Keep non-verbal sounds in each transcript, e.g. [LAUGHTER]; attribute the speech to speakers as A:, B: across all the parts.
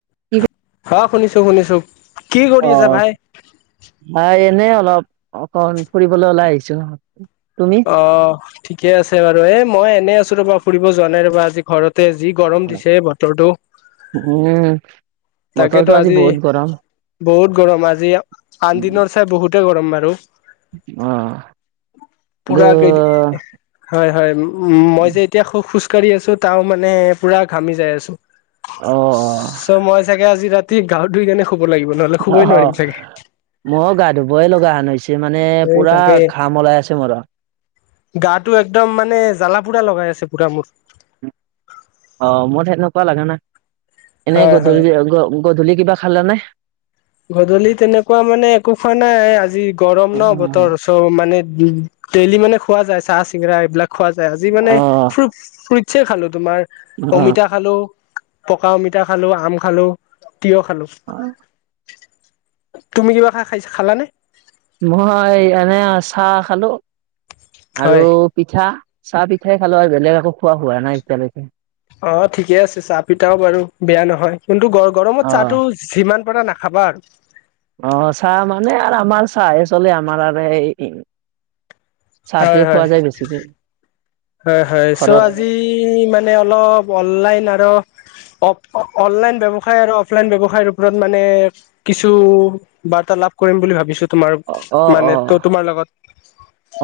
A: [UNINTELLIGIBLE]
B: অ শুনিছোঁ শুনিছোঁ।
A: অ ভাই এনে অলপ অকণ ফুৰিবলৈ ওলাই আহিছো। তুমি
B: অ ঠিকে আছে বাৰু এ মই এনেই আছো ৰ'বা ফুৰিব যোৱা নাই ৰ'বা আজি ঘৰত তেজি গৰম দিছে বতৰটো।
A: উম বতৰটো
B: তাকেতো আজি
A: বহুত গৰম
B: বহুত গৰম আজি আন দিনৰ চাই বহুতে গৰম বাৰু।
A: আহ গ
B: উ মই যে এতিয়া খ খোজকাঢ়ি আছো তাও মানে পুৰা ঘামি যাই আছো।
A: অ
B: চ' মই চাগে আজি ৰাতি গা ধুই কেনে খু
A: অ ময়ো গা ধুবই লগা হান হৈ হৈছে। মানে
B: এই
A: পুৰা
B: তাকে
A: ঘাম ওলাই আছে মোৰ।
B: গাটো একদম মানে জালা পুৰা লগাই আছে পুৰা মোৰ।
A: অ মোৰ সনেকুৱা লাগা নাই, এনে
B: হয় হয়
A: গধূলি গধূলি কিবা খালে নে?
B: গধূলি তেনেকুৱা মানে একো খোৱা নাই আজি গৰম ন বতৰ চ মানে ডেইলি মানে খোৱা যায় চাহ চিঙৰা এইবিলাক। খোৱা যায় আজি মানে
A: অ
B: ফ্ৰুট ফ্ৰুটচ খালো তোমাৰ
A: অ
B: অমিতা খালো পকা অমিতা খালো আম খালো তিয় খালো। তুমি কিবা খাই খাইছ খালানে?
A: মই এনে চাহ খালো আৰু
B: হয়
A: পিঠা। চাহ পিঠাই খালো আৰু বেলেগ আকো খোৱা হোৱা নাই এতিয়ালৈকে।
B: অ ঠিকে আছে চাহ পিঠাও বাৰু বেয়া নহয় কিন্তু গ গৰমত
A: অ
B: চাহটো যিমান পাৰা নাখ খাবা।
A: আহ চাহ মানে আৰু আমাৰ চাহ চলে আমাৰ আৰু এই,
B: আৰু হয়
A: চাহতোৱে
B: হয়
A: খোৱা যায় বেছিকে।
B: হয় হয় চ
A: ঘৰত
B: আজি মানে অলপ অনলাইন আৰু অ অনলাইন ব্যৱসায় আৰু অফলাইন ব্যৱসায়ৰ ওপৰত মানে কিছু, বাৰ্তা লাভ কৰিম বুলি ভাবিছো। তোমাৰ
A: অ অ
B: মানে
A: অ
B: ত তোমাৰ লগত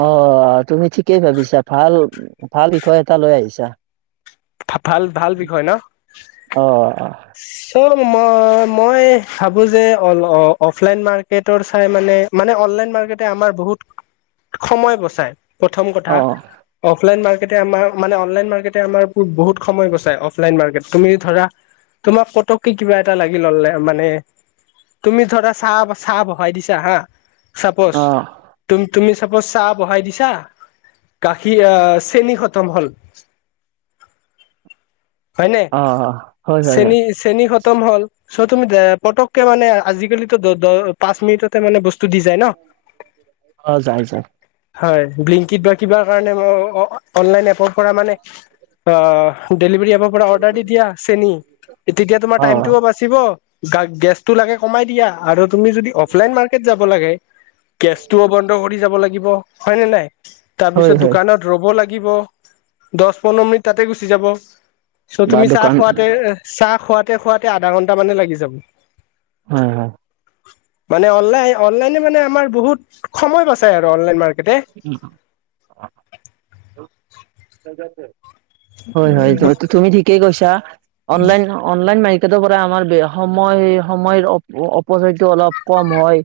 A: অ তুমি ঠিকেই ভাবিছা ভাল। উ ভাল বিষয় এটা লৈ আহিছা।
B: ভাল ভাল বিষয় ন
A: অ অ
B: চ ম মই ভাবুজে অফলাইন মাৰ্কেট অনলাইন মাৰ্কেট আচলতে আমাৰ বহুত সময় বছাই প্ৰথম কথা
A: অ
B: অফলাইন মাৰ্কেট, আমাৰ মানে অনলাইন মাৰ্কে আমাৰ বহুত সময় গচাই অফলাইন মাৰ্কেট তুমি ধৰা। তোমাক কতককে কিবা এটা লাগি ললে মানে, তুমি ধৰা চাহ চাহ বহাই দিছা হা চাপজ
A: অ
B: তুম তুমি চাপজ চাহ বহাই দিছা। গাখীৰ চেনী খতম হল।
A: অ অ।
B: চেনী চেনী সত। উম হল চ' তুমি দে পতককে মানে আজিকালি দ পাঁচ মিনিটতে মানে বস্তু দি যায় ন।
A: অ। যায় যায়
B: হয় বিলিংকিত বা কিবা কাৰণে মই অ অনলাইন এপৰ পৰা মানে অ ডেলিভাৰী এপৰ পৰা অৰ্ডাৰ দি দিয়া চেনী। তেতিয়া তোমাৰ
A: অ
B: টাইমতটোও বাচিব গ গেছটো লাগে কমাই দিয়া আৰু তুমি যদি অফলাইন মাৰ্কেট যাব লাগে কেচটোও বন্ধ কৰি যাব লাগিব হয় নে নাই।
A: হয়
B: তাৰপিছত
A: হয়
B: দোকানত ৰব লাগিব দহ পোন্ধৰ মিনিট তাতে গুচি যাব। চ
A: বা
B: তুমি চাহ
A: দোকান
B: খুৱতে চাহ খুৱতে খুৱতে আধা ঘন্টা মানে লাগি যাব।
A: হয় হয়।
B: মানে অনলাইন অনলাইনে মানে আমাৰ বহুত সময় বাছাই আৰু অনলাইন মাৰ্কেট।
A: [UNINTELLIGIBLE] হয় হয় তুমি ঠিকেই কৈছা অনলাইন অনলাইন ম। তেেৰ পৰা আমাৰ সময় সময়ৰ। উপচৰিটো অলপ কম হয়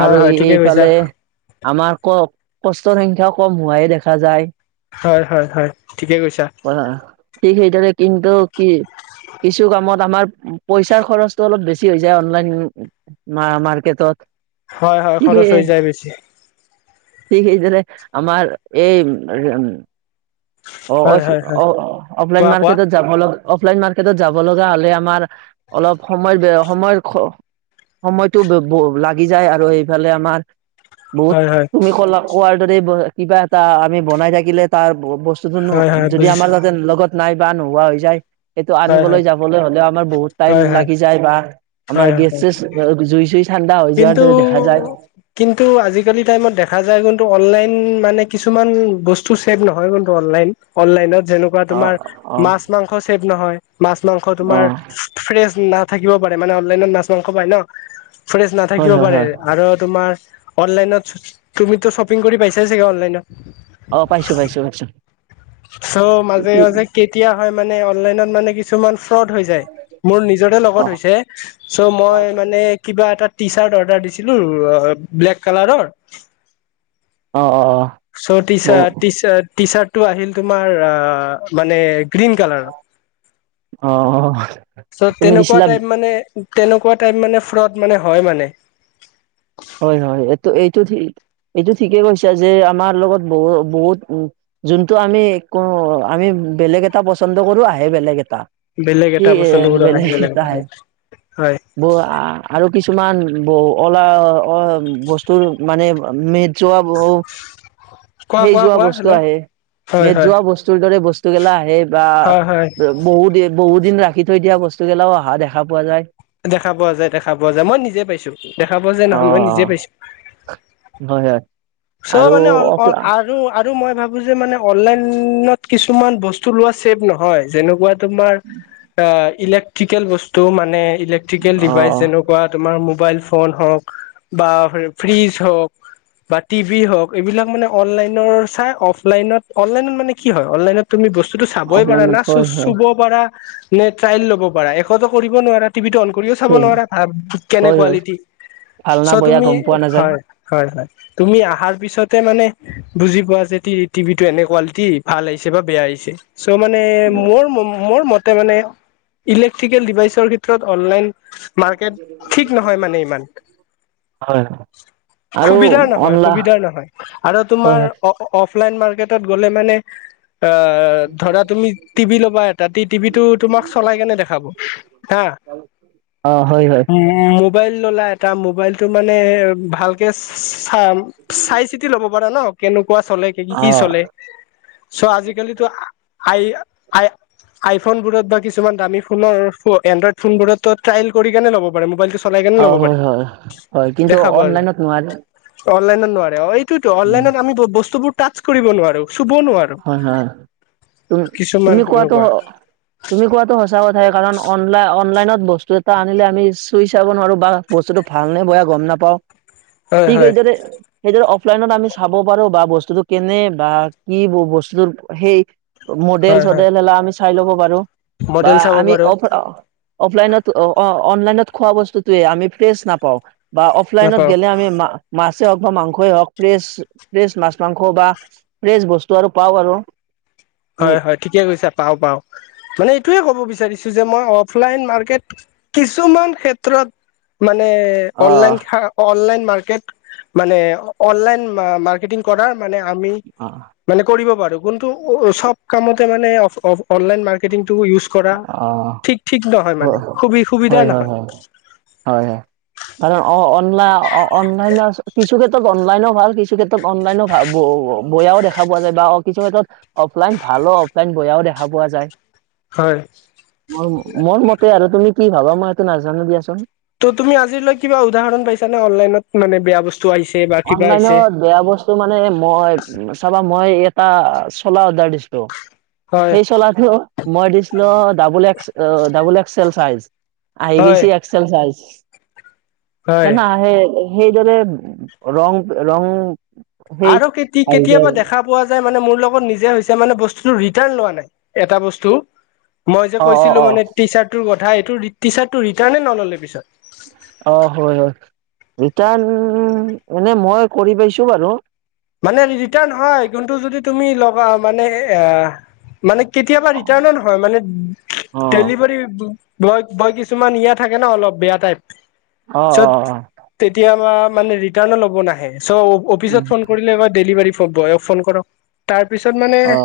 B: হয়
A: আৰু
B: হয় ঠিকে কৈছা
A: এইফালে আমাৰ কওক। কষ্টৰ সংখ্যা কম হোৱাই দেখা যায়।
B: হয় হয় হয় ঠিকে কৈছা।
A: ঠিক সেইদৰে কিন্তু কি? কিছু কামত আমাৰ পইচাৰ খৰচটো অলপ বেছি হৈ যায় অনলাইন মাৰ্কেটত।
B: হয় হয়
A: ঠিক
B: খৰচ হৈ
A: সেই
B: যায় বেছি।
A: ঠিক সেই যে আমাৰ এই উ। অ
B: হয় হয় হয়
A: অ অ অফলাইন
B: কোৱা কোৱা
A: মাৰ্কেটত যাব লগা অফলাইন মাৰ্কেটত যাব লগা হ'লে আমাৰ। অলপ সময় বেয়া। সময়ৰ সময়টো লাগি যায় আৰু এইফালে আমাৰ। বহুত
B: হয় হয়
A: তুমি কলা কোৱাৰ দৰে কিবা এটা আমি বনাই থাকিলে তাৰ।
B: হয় হয়
A: যদি আমাৰ
B: বুজিছো
A: তাতে লগত নাই বা নোহোৱা হৈ যায়। সেইটো
B: হয়
A: আনিবলৈ
B: হয়
A: যাবলৈ হ'লেও আমাৰ বহুত টাইম
B: হয় হয়
A: লাগি
B: হয়
A: যায় বা আমাৰ
B: হয়
A: গে
B: হয়
A: জু।
B: কিন্তু কিন্তু আজিকালি টাইমত দেখা যায় কিন্তু অনলাইন। [UNINTELLIGIBLE] যেনেকুৱা
A: অ
B: তোমাৰ
A: অ
B: মাছ মাংস চছেভ নহয় মাছ মাংস
A: অ
B: তোমাৰ ফ্ৰেছ। নাথাকিব পাৰে মানে অনলাইনত মাছ মাংস পায় ন ফ্ৰেছ
A: হয়
B: নাথাকিব
A: হয়
B: পাৰে
A: হয়
B: আৰু তোমাৰ। অ অননলাইনত তুমি তো চপিং কৰি পাইছাছে কা অ অননলাইনত।
A: অ পাইছো পাইছো পাইছো।
B: চ' মাজে মাজে কেতিয়া হয় মানে অনলাইনত মানে কিছুমান ফ্ৰড হৈ যায় মোৰ নিজৰে
A: অ
B: লগত হৈছে চ' মই মানে কিবা এটা টি চাৰ্ট অৰ্ডাৰ দিছিলো ব্লেক কালাৰৰ
A: অ অ
B: চটি টি চাৰট টো আহিল তোমাৰ অ মানে গ্ৰীণ কালাৰত
A: অ অ অ
B: চব
A: তুমি
B: তেনেকুৱা
A: দিছিলা
B: টাইপ মানে তেনেকুৱা টাইপ মানে ফ্ৰড মানে হয় মানে
A: হয় হয়টো এইটো এইটো ঠিকেই কৈছা যে আমাৰ লগত বহু বহুত উ যোনটো আমিো আমি বেলেগ এটা পচছন্দ কৰো আহে বেলেগ এটা
B: বেলেগ
A: কি
B: এটা বস্তু আহি
A: বেলেগ
B: এটা
A: তাই
B: হয় হয়
A: ব আৰু কিছু কিছুমান ব অলা অ বস্তুৰ মানে মেদ যোৱা ব
B: কোৱা
A: সেই
B: কোৱা
A: যোৱা
B: কোৱা
A: বস্তু
B: হেল্ল'
A: আহ
B: হয়
A: মেজ
B: হয়
A: যোৱা বস্তুৰ দৰে বস্তু গিলা আহে বা
B: হয় হয়
A: বহুত বহুত দিন ৰাখি থৈ দিয়া বস্তুগিলাও অহা দেখা পোৱা যায়।
B: দেখা পোৱা যায় দেখা পোৱা যায় মই নিজে পাইছোঁ দেখা পোৱা যায়।
A: অ
B: মই নিজে পাইছোঁ।
A: হয় হয়
B: চব
A: আৰু
B: মানে অ অ
A: অফলা
B: আৰু। আৰু মই ভাবোঁ যে মানে অনলাইনত কিছুমান বস্তু লোৱা ছেভ নহয় যেনেকুৱা। তোমাৰ এ ইলেকট্ৰিকেল বস্তু মানে ইলেকট্ৰিকেল
A: অ
B: ডিভাইচ যেনেকুৱা তোমাৰ। মোবাইল ফোন হওঁক বা ফ্ৰীজ হওঁক বা। টিভি হওক এইবিলাক মানে অনলাইনৰ চাই অফলাইনত অনলাইনত মানে কি হয় অনলাইনত তুমি বস্তু চাবই পাৰা
A: অফলাইনত
B: না
A: হয় হয়
B: চুব পাৰা নে ট্ৰাইল ল'ব পাৰা একতো কৰিব নোৱাৰা টিভি টো অন কৰিও চাব
A: সেই
B: নোৱাৰা ভাল কেনে
A: হয় হয়
B: কোৱালিটি
A: ভাল না
B: চ'
A: বয়া
B: তুমি
A: গম পোৱা নাযায়।
B: হয় হয় হয় তুমি আহাৰ পিছতে মানে বুজি পোৱা যে টিভি টো এনে কোৱালিটি ভাল আহিছে বা বেয়া আহিছে চ' মানে মোৰ মোৰ মতে মানে ইলেক্ট্ৰিকেল ডিভাইচৰ ক্ষেত্ৰত অনলাইন মাৰ্কেট ঠিক নহয় মানে ইমান
A: হয়। আৰু
B: সুবিধাৰ নহয় হয়
A: অনলা
B: সুবিধা নহয় আৰু
A: হয়
B: তোমাৰ
A: হয়
B: অফ অফলাইন মাৰ্কেটত গ'লে মানে। অ ধৰা তুমি টিভি ল'বা এটা টিভিটো তোমাক চলাই কেনে দেখাব হা।
A: অ হয় হয়।
B: মোবাইল ল'লা এটা মোবাইলটো মানে ভালকে। চাম চাই চিতি ল'ব পাৰা নহ কেনে। কুৱা চলে কি কি চলে চ' আজিকালিতো আই আই। আই ফোনবোৰত বা কিছুমান দামী ফোনৰ এণ্ড্ৰইড ফোনবোৰত ট্ৰাইল কৰি কেনে লব পৰা। মোবাইলটো চলাই কেনে
A: অ
B: ল'ব পাৰে
A: হয় হয়। হয় কিন্তু
B: দেখা পোৱা যায়।
A: অনলাইনত নোৱাৰে
B: অনলাইনত নোৱাৰে অ এইটোতো অনলাইনত আমি বস্তুবোৰ টাচ কৰিব নোৱাৰো। চুব নোৱাৰো
A: হয় হয়। তুমি
B: কিছুমান
A: তুমি কোৱাতো
B: এনেকুৱা
A: তুমি কোৱাতো সঁচা কথায়েই কাৰণ অনলাই অনলাইনত। বস্তু এটা আনিলে আমি চুই চাব নোৱাৰোঁ বা বস্তুটো ভালনে বেয়া গম নাপাওঁ।
B: হয়
A: ঠিকে
B: হয়
A: এইদৰে এইদৰ। অফলাইনত আমি চাব পাৰোঁ বা বস্তুটো কেনে বা কি বস্তু সেই। মডেল
B: হয় হয়
A: চডেল শিলা আমি চাই ল'ব পাৰোঁ বা
B: মডেল চাব
A: আমি
B: পাৰো
A: অফ। অফলাইনত অনলাইনত খোৱা বস্তুটোৱে আমি ফ্ৰেছ নাপাওঁ। বা অফলাইনত
B: নাপাও
A: গ'লে আমি। [UNINTELLIGIBLE] হওঁক বা মাংসই হক ফ্ৰেছ ফ্ৰেছ মাছ মাংস বা ফ্ৰেছ বস্তু। আৰু পাওঁ আৰু।
B: হয় হয় ঠিকে কৈছা পাওঁ পাওঁ মানে এইটোয়ে কব বিচাৰিছ। কৈছোঁ যে মই অফলাইন মাৰ্কেট কিছুমান ক্ষেত্ৰত মানে। মানে
A: অ
B: অনলাইন অনলাইন মাৰ্কেট মানে অনলাইন মাৰ্কেটিং কৰাৰ। মানে আমি
A: অ
B: মানে কৰিব পাৰোঁ কিন্তু। চব কামতে মানে off off online marketing. Use কৰা ঠিক ঠিক নহয়
A: অ
B: মানে সুবি সুবিধা
A: হয় হয়
B: নহয়।
A: হয় হয় হয় কাৰণ অ অনলাই অনলাইনত কিছু ক্ষেত্ৰত অনলাইনো ভাল কিছু ক্ষেত্ৰত। অনলাইনো বেয়াও দেখা পোৱা যায় বা কিছু ক্ষেত্ৰত। অফলাইন ভালো অফলাইন বেয়াও দেখা পোৱা যায়।
B: হয়
A: মোৰ মোৰ মতে আৰু তুমি কি ভাবা মই এইটো নাজানো দিয়াচোন।
B: ত' তুমি আজিলৈ কিবা উদাহৰণ পাইছা নে অনলাইনত মানে বেয়া বস্তু। আহিছে বা কিবা আহিছে
A: অনলাইনত বেয়া বস্তু মানে মই চাবা মই। এটা চলা অৰ্ডাৰ দিছিলোঁ
B: হয়
A: সেই চলাটো মই দিছিলোঁ ডাবল এক্স। অ ডাবল এক্স এল চাইজ আহি
B: হয়
A: গেইছে এক্স এল চাইজ।
B: হয়
A: সেনা সেই সেইদৰে ৰং ৰং। সেই
B: আৰু
A: আহিছে
B: কেতিয়াবা
A: আৰু
B: দেখা পোৱা যায় মানে মোৰ। মোৰ লগত নিজে হৈছে মানে বস্তুটো ৰিটাৰ্ণ লোৱা নাই এটা বস্তু মই যে
A: অ অ
B: কৈছিলো
A: অ
B: মানে টি চাৰ্টটোৰ কথা এইটো টি চাৰ্টো ৰিটাৰ্ণে নল'লে পিছত
A: অ হয় হয় ৰিটাৰ্ণ এনে মই কৰি পাইছো বাৰু
B: মানে ৰিটাৰ্ণ হয় কিন্তু যদি তুমি লগা মানে আ মানে কেতিয়াবা
A: অ
B: ৰিটাৰ্ণো নহয় মানে
A: অ
B: ডেলিভাৰী ব বয় কিছুমান ইয়া থাকে ন অলপ বেয়া টাইপ
A: অ অ
B: চত তেতিয়াবা মানে ৰিটাৰ্ণো ল'ব নাহে চ অফিচত
A: উম।
B: ফোন দেলিভাৰ বয়ক ফোনকৰ তাৰপিছত মানে
A: অ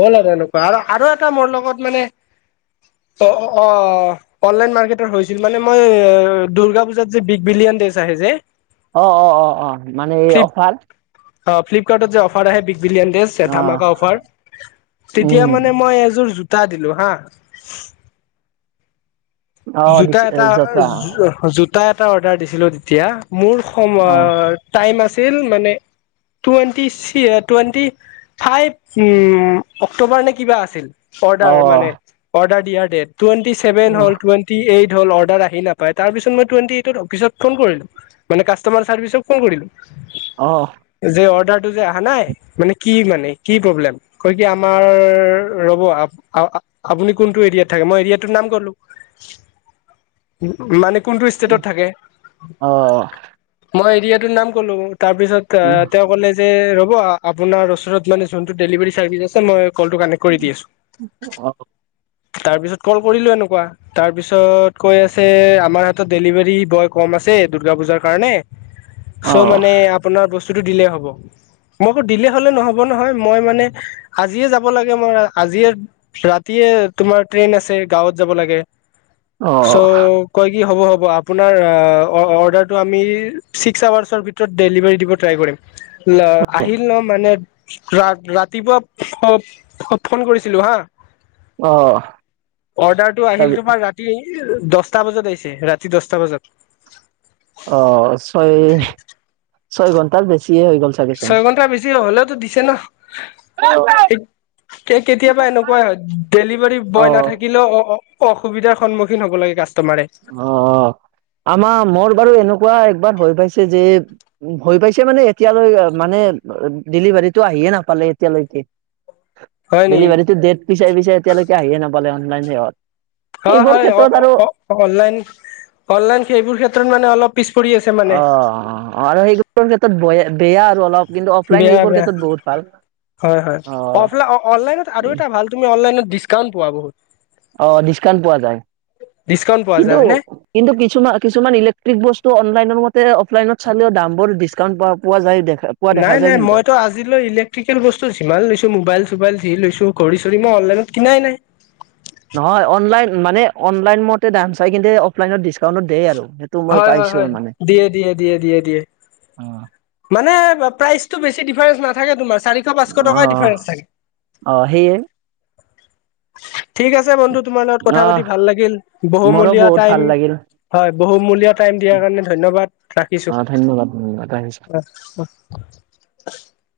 B: হ'ল আৰু আৰু আৰু এটা মোৰ লগত মানে। অ অ অনলাইন মাৰ্কেটত হৈছিল মানে মই দুৰ্গা পুজাত যে বিগ বিলি। ডেছ আহে যে।
A: অ অ অ অ মানে এই অফাৰ।
B: অ ফ্লিপকাৰ্টত যে অফাৰ আহে বিগ। বিলিয়নডেছ
A: অ
B: ধামাকা অফাৰ তেতিয়া
A: উম
B: মানে মই এযোৰ জো। টা দিলোঁ হা।
A: অ
B: জোতা
A: দিছে
B: এটা জোতা। দুটা এটা অৰ্ডাৰ দিছিলো তেতিয়া মোৰ সম টাইম আছিল মানে
A: [INAUDIBLE]
B: twenty twenty five um October নে কিবা আছিল অৰ্ডাৰ মানে অৰ্ডাৰ দিয়াৰ ডেট টুৱেণ্টি ছেভেন হ'ল টুৱেণ্টি এইট হ'ল অৰ্ডাৰ আহি নাপায় তাৰ পিছত মই টোৱেন্টি এইটত পিছত ফোন কৰিলোঁ মানে কাষ্টমাৰ চাৰ্ভিচত ফোন কৰিলোঁ যে অৰ্ডাৰ টো যে আহা নাই মানে কি, কি প্ৰব্লেম কয় কি আমাৰ ৰব আ আ আপুনি কোনটো এৰিয়াত থাকে মই এৰিয়া টোৰ নাম ক'লো
A: [INAUDIBLE]
B: মানে মই কোনটো ইষ্টেটত থাকে মই এৰিয়াতোৰ নাম কলো তাৰপিছত এ তেওঁ ক'লে যে ৰ'ব আপোনাৰ চৰত মানে যোনটো ডেলিভাৰী চাৰ্ভিচ আছে মই কলটো কানেক্ট কৰি দি আছো তাৰ পিছত কল কৰিলো এনেকুৱা তাৰ পিছত কৈ আছে আমাৰ হাতত ডেলিভাৰী বয় কম আ আছে দূৰ্গা পূজাৰ কাৰণে চ' মানে আপোনাৰ বস্তুটো দিলেই হ'ব মইকো দিলে হলে নহব নহয় মই মানে আজিয়ে যাব লাগে মই আজিয়ে ৰাতিয়ে তোমাৰ ট্ৰেইন আছে গাঁৱত যাব লাগে চ' কয় কি হ'ব হ'ব আপোনাৰ অৰ্ডাৰটো আমি ছিক্স আৱাজৰ ভিতৰত ডেলিভাৰ দিব ট্ৰাই কৰিম আহিল ন মানে ৰা ৰাতিপুৱা ফ ফোন কৰিছিলো হা
A: অ',
B: অৰ্ডাৰটো
A: তাৰ
B: আহিল তোমাৰ ৰাতি [UNINTELLIGIBLE] দছটা বজাত আহিছে ৰাতি দহটা বজাত।
A: অ, ছয়-ছয় ঘণ্টাৰ বেছি।
B: ছয় ঘন্টা বেছি হলেওতো দিছে না।
A: অ',
B: এই কেতিয়াবা এনেকুৱাই হয় ডেলিভাৰী বয় নাথাকিলেও অ, অসুবিধাৰ সন্মুখীন হ'ব লাগে কাচ
A: অ', অ', আমাৰ মোৰ বাৰু এনেকুৱা একবাৰ হৈ পাইছ ছে যে উম, হৈ পাইছে মানে এতিয়ালৈ মানে ডেলিভাৰীটো আহিয়ে নাপালে এতিয়ালৈ এ
B: হয় নেকি
A: ডেলিভাৰীটো ডেট পিচাই-পিচাই এতিয়ালৈকে আহিয়ে নাপালে অনলাইন হেহত।
B: হয়
A: এইবোৰ
B: হয়
A: ক্ষেত্ৰত আৰু
B: অনলাইন- অনলাইন সেইবোৰ ক্ষেত্ৰত মানে অলপ পিছ পৰি আছে
A: অ
B: মানে।
A: অ, আৰু সেইবোৰৰ ক্ষেত্ৰত বয়া বেয়া আৰু অলপ কিন্তু অফলাইন
B: বেয়া
A: এইবোৰ
B: বেয়া
A: ক্ষেত্ৰত বহুত ভাল।
B: হয়- হয়
A: অ
B: অফলা অনলাইনত আৰু এটা ভাল তুমি অনলাইনত ডিচকাউন্ট পোৱা বহুত।
A: অ, ডিচকাউণ্ট পোৱা যায়
B: ডিছকাউণ্ট পোৱা যায় হয়নে
A: কিন্তু-কিন্তু কিছুমান-কিছুমান ইলেক্ট্ৰিক বস্তু ত' অনলাইনৰ মতে অফলাইনত চালেও দাম বোৰ ডিছকাউণ্ট পোৱা-পোৱা যায় দেখ
B: নাই নাই মইতো আজিলৈ ইলেক্ট্ৰিকেল বস্তু যিমান লৈছো মোবাইল চবাইল যি লৈছো ত ঘড়ী চৰি মই
A: নহয় অনলাইন মানে অনলাইন মতে দাম চাই কিন্তু অফলাইনত ডিচকাউণ্টটো দেইে আৰু সেইটো মই
B: হয় হয়
A: পাইছো
B: হয়
A: মানে
B: দিয়ে দিয়ে দিয়ে দিয়ে দিয়ে
A: অ
B: মানে প্ৰাইচটো বেছি ডিফাৰেন্ঞ্চ নাথাকে তোমাৰ চাৰিশ পাঁচশ
A: অ
B: টকাৰ ডিফাৰেন্স থাকে
A: অ সেয়ে
B: ঠিক আছে বন্ধু তমাৰ লগত কথা
A: আহ
B: পাতি ভাল লাগ
A: মোৰো
B: বহুমলীয়া
A: বহুত ভাল লাগিল
B: হয় ব টাইম দিয়াৰ কাৰণে ধন্যবাদ
A: অ
B: ৰাখিছো
A: ধন্যবাদ ধন্যবাদ আহিছো
B: অ অ [UNINTELLIGIBLE]